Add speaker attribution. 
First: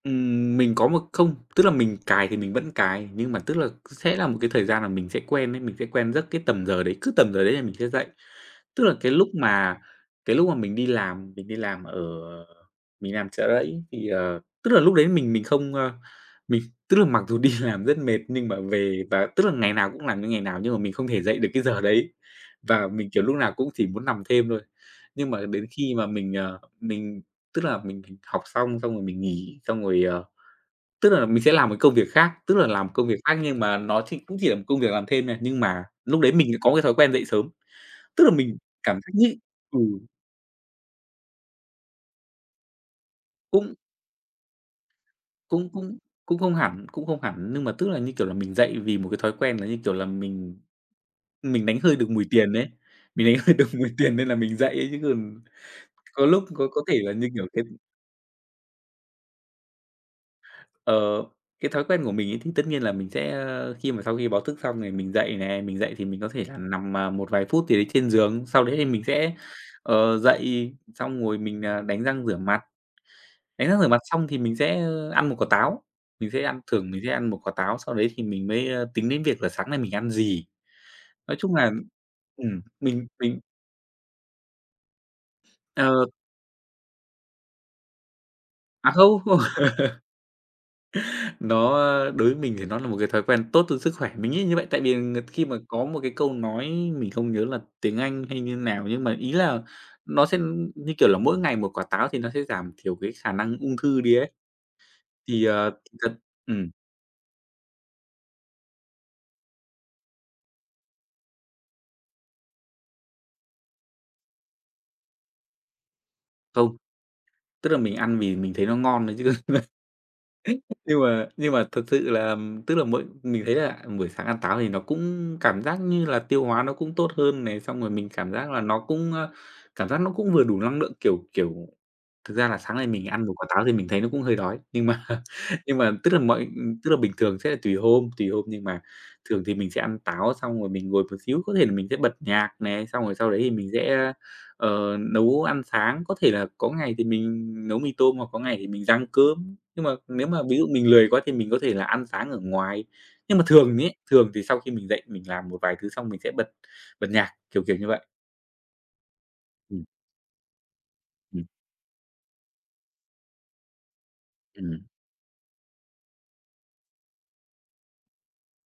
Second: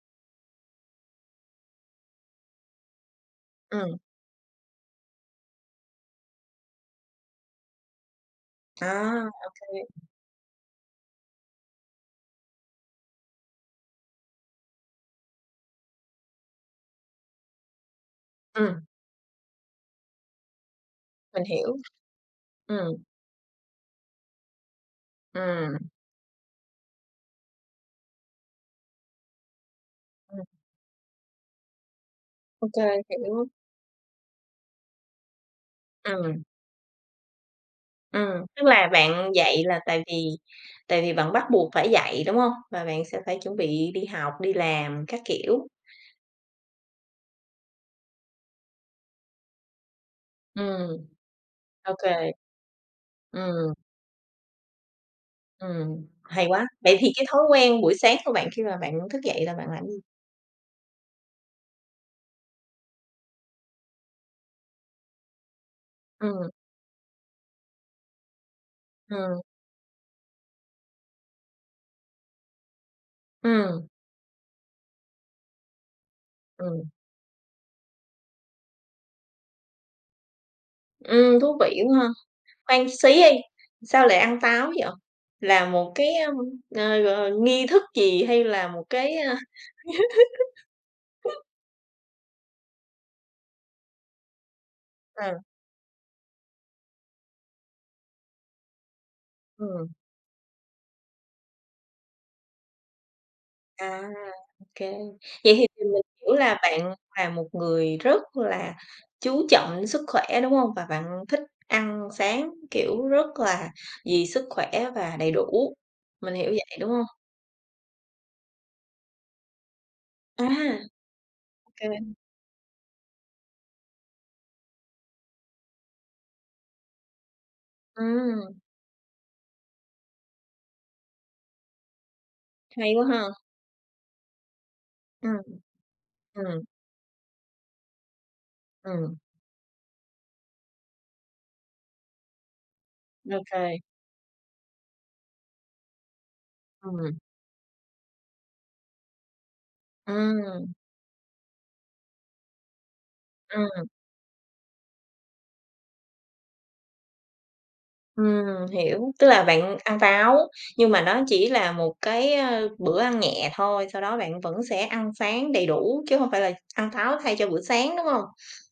Speaker 1: Ừm, mình có một không, tức là, mình cài thì mình vẫn cài. Nhưng mà, tức là,
Speaker 2: Ừm.
Speaker 1: sẽ là một cái thời gian là mình sẽ quen ấy, mình sẽ quen giấc cái tầm giờ đấy, cứ tầm giờ đấy là mình sẽ dậy. Tức là, cái
Speaker 2: À,
Speaker 1: lúc
Speaker 2: OK
Speaker 1: mà
Speaker 2: dữ.
Speaker 1: cái lúc mà mình đi làm, mình đi làm ở, à, mình đi làm Chợ Rẫy thì, ờ tức là, lúc đấy mình mình không, a mình, tức là, mặc dù đi làm rất mệt, nhưng mà
Speaker 2: Ừm.
Speaker 1: về và, tức là, ngày nào cũng làm như ngày nào nhưng mà mình không thể dậy
Speaker 2: Mình
Speaker 1: được cái
Speaker 2: hiểu,
Speaker 1: giờ đấy. Và
Speaker 2: ừm.
Speaker 1: mình, kiểu, lúc nào cũng chỉ muốn nằm thêm thôi. Nhưng mà đến
Speaker 2: Ừm.
Speaker 1: khi mà mình, ờ, mình, tức là, mình mình học xong, xong rồi mình nghỉ xong rồi, ờ,
Speaker 2: Ừm.
Speaker 1: tức là, mình sẽ làm một cái công việc khác, tức là,
Speaker 2: OK,
Speaker 1: làm một công việc khác
Speaker 2: hiểu.
Speaker 1: nhưng mà nó chỉ cũng chỉ là một công việc làm thêm thôi, nhưng mà lúc đấy
Speaker 2: Ừm.
Speaker 1: mình lại có một cái thói quen dậy sớm. Tức là,
Speaker 2: Ừm,
Speaker 1: mình
Speaker 2: tức là
Speaker 1: cảm thấy
Speaker 2: bạn
Speaker 1: nhị
Speaker 2: dậy
Speaker 1: ừ.
Speaker 2: là tại vì tại vì bạn bắt buộc phải dậy, đúng hông? Và bạn sẽ phải chuẩn
Speaker 1: Cũng
Speaker 2: bị đi học, đi làm các kiểu.
Speaker 1: cũng cũng cũng không hẳn, cũng không hẳn, nhưng mà, tức là, như kiểu là, mình dậy vì một cái thói quen là như, kiểu là, mình
Speaker 2: Ừm,
Speaker 1: mình đánh hơi
Speaker 2: OK.
Speaker 1: được mùi tiền ấy, mình đánh hơi được
Speaker 2: Ừm.
Speaker 1: mùi tiền nên là mình dậy ấy chứ còn
Speaker 2: Ừm,
Speaker 1: có lúc
Speaker 2: hay quá!
Speaker 1: có có
Speaker 2: Vậy
Speaker 1: thể
Speaker 2: thì
Speaker 1: là
Speaker 2: cái
Speaker 1: như,
Speaker 2: thói
Speaker 1: kiểu, tưng
Speaker 2: quen buổi sáng của bạn khi mà bạn thức dậy là bạn làm gì?
Speaker 1: Ờ, cái thói quen của mình ấy thì tất nhiên là mình sẽ, a, khi mà sau khi báo thức xong thì mình dậy nè, mình dậy thì mình có thể
Speaker 2: Ừm.
Speaker 1: là nằm, à, một vài phút gì đấy trên giường. Sau đấy thì mình sẽ,
Speaker 2: Ừm.
Speaker 1: ờ, dậy xong rồi mình, à, đánh răng rửa mặt. Đánh răng
Speaker 2: Ừm.
Speaker 1: rửa mặt xong thì mình sẽ, a, ăn một quả táo. Mình sẽ ăn
Speaker 2: Ừm.
Speaker 1: thường mình sẽ ăn một quả táo, sau đấy thì mình mới, a, tính đến việc là sáng nay mình ăn gì. Nói
Speaker 2: Ừm,
Speaker 1: chung
Speaker 2: thú
Speaker 1: là, ừm,
Speaker 2: vị quá ha!
Speaker 1: ừm,
Speaker 2: Khoan
Speaker 1: mình
Speaker 2: xí đi,
Speaker 1: mình
Speaker 2: sao lại ăn táo vậy? Là một
Speaker 1: Ờ.
Speaker 2: cái, a, à, ờ, nghi thức gì hay là một
Speaker 1: À,
Speaker 2: cái
Speaker 1: không
Speaker 2: a
Speaker 1: không. Nó, a, đối với mình thì nó là một cái thói quen tốt cho sức khỏe. Mình nghĩ là như vậy tại vì là ng
Speaker 2: Ờ.
Speaker 1: khi mà có một cái câu nói mình không nhớ là tiếng Anh hay như nào, nhưng mà ý là
Speaker 2: Ừm.
Speaker 1: nó sẽ, ừm, như kiểu là, mỗi ngày một quả táo thì nó sẽ giảm thiểu cái khả năng ung thư
Speaker 2: À,
Speaker 1: đi ấy.
Speaker 2: OK,
Speaker 1: Thì,
Speaker 2: vậy thì
Speaker 1: à,
Speaker 2: thì mình
Speaker 1: thật
Speaker 2: hiểu là
Speaker 1: ừm.
Speaker 2: bạn là một người rất là chú trọng sức khỏe, đúng hông? Và bạn thích ăn sáng, kiểu, rất là vì sức khỏe và đầy đủ, mình hiểu
Speaker 1: Không.
Speaker 2: vậy, đúng hông?
Speaker 1: Tức là, mình ăn vì mình thấy nó ngon thôi chứ.
Speaker 2: À.
Speaker 1: Nhưng mà nhưng mà thực sự
Speaker 2: OK.
Speaker 1: là, ừm, tức là, mỗi mình thấy là, ừm, buổi sáng ăn táo thì nó cũng cảm giác như là tiêu hóa nó cũng tốt hơn này, xong rồi mình cảm
Speaker 2: Ừm.
Speaker 1: giác là nó cũng, a, cảm giác nó cũng vừa đủ năng nượng, kiểu, kiểu thực ra là sáng nay
Speaker 2: Hay quá
Speaker 1: mình ăn một
Speaker 2: ha!
Speaker 1: quả táo thì mình thấy nó cũng hơi đói. Nhưng mà
Speaker 2: Ưm,
Speaker 1: nhưng mà, tức là,
Speaker 2: ừm.
Speaker 1: mọi
Speaker 2: Ừm.
Speaker 1: ừm, tức là, bình thường sẽ là tùy hôm tùy hôm nhưng mà
Speaker 2: Ừm.
Speaker 1: thường thì mình sẽ ăn táo xong rồi mình ngồi một xíu, có thể là mình sẽ bật nhạc này. Xong rồi sau đấy thì mình
Speaker 2: OK.
Speaker 1: sẽ a, ờ, nấu ăn sáng, có thể là có ngày thì
Speaker 2: Ừm.
Speaker 1: mình nấu mì tôm hoặc có ngày thì mình rang cơm. Nhưng mà nếu mà ví dụ
Speaker 2: Ừm.
Speaker 1: mình lười quá thì mình có thể là ăn sáng ở ngoài. Nhưng mà thường mình
Speaker 2: Ừm.
Speaker 1: ấy, thường thì sau khi mình dậy mình làm một vài thứ xong mình sẽ bật bật nhạc, kiểu, kiểu như vậy.
Speaker 2: Ừm, hiểu, tức là bạn
Speaker 1: Ừm.
Speaker 2: ăn táo, nhưng mà nó
Speaker 1: Ừm.
Speaker 2: chỉ là một cái, a, bữa ăn nhẹ thôi. Sau đó bạn vẫn sẽ
Speaker 1: Ừm.
Speaker 2: ăn sáng đầy đủ, chứ hông phải là ăn táo thay cho bữa sáng, đúng hông?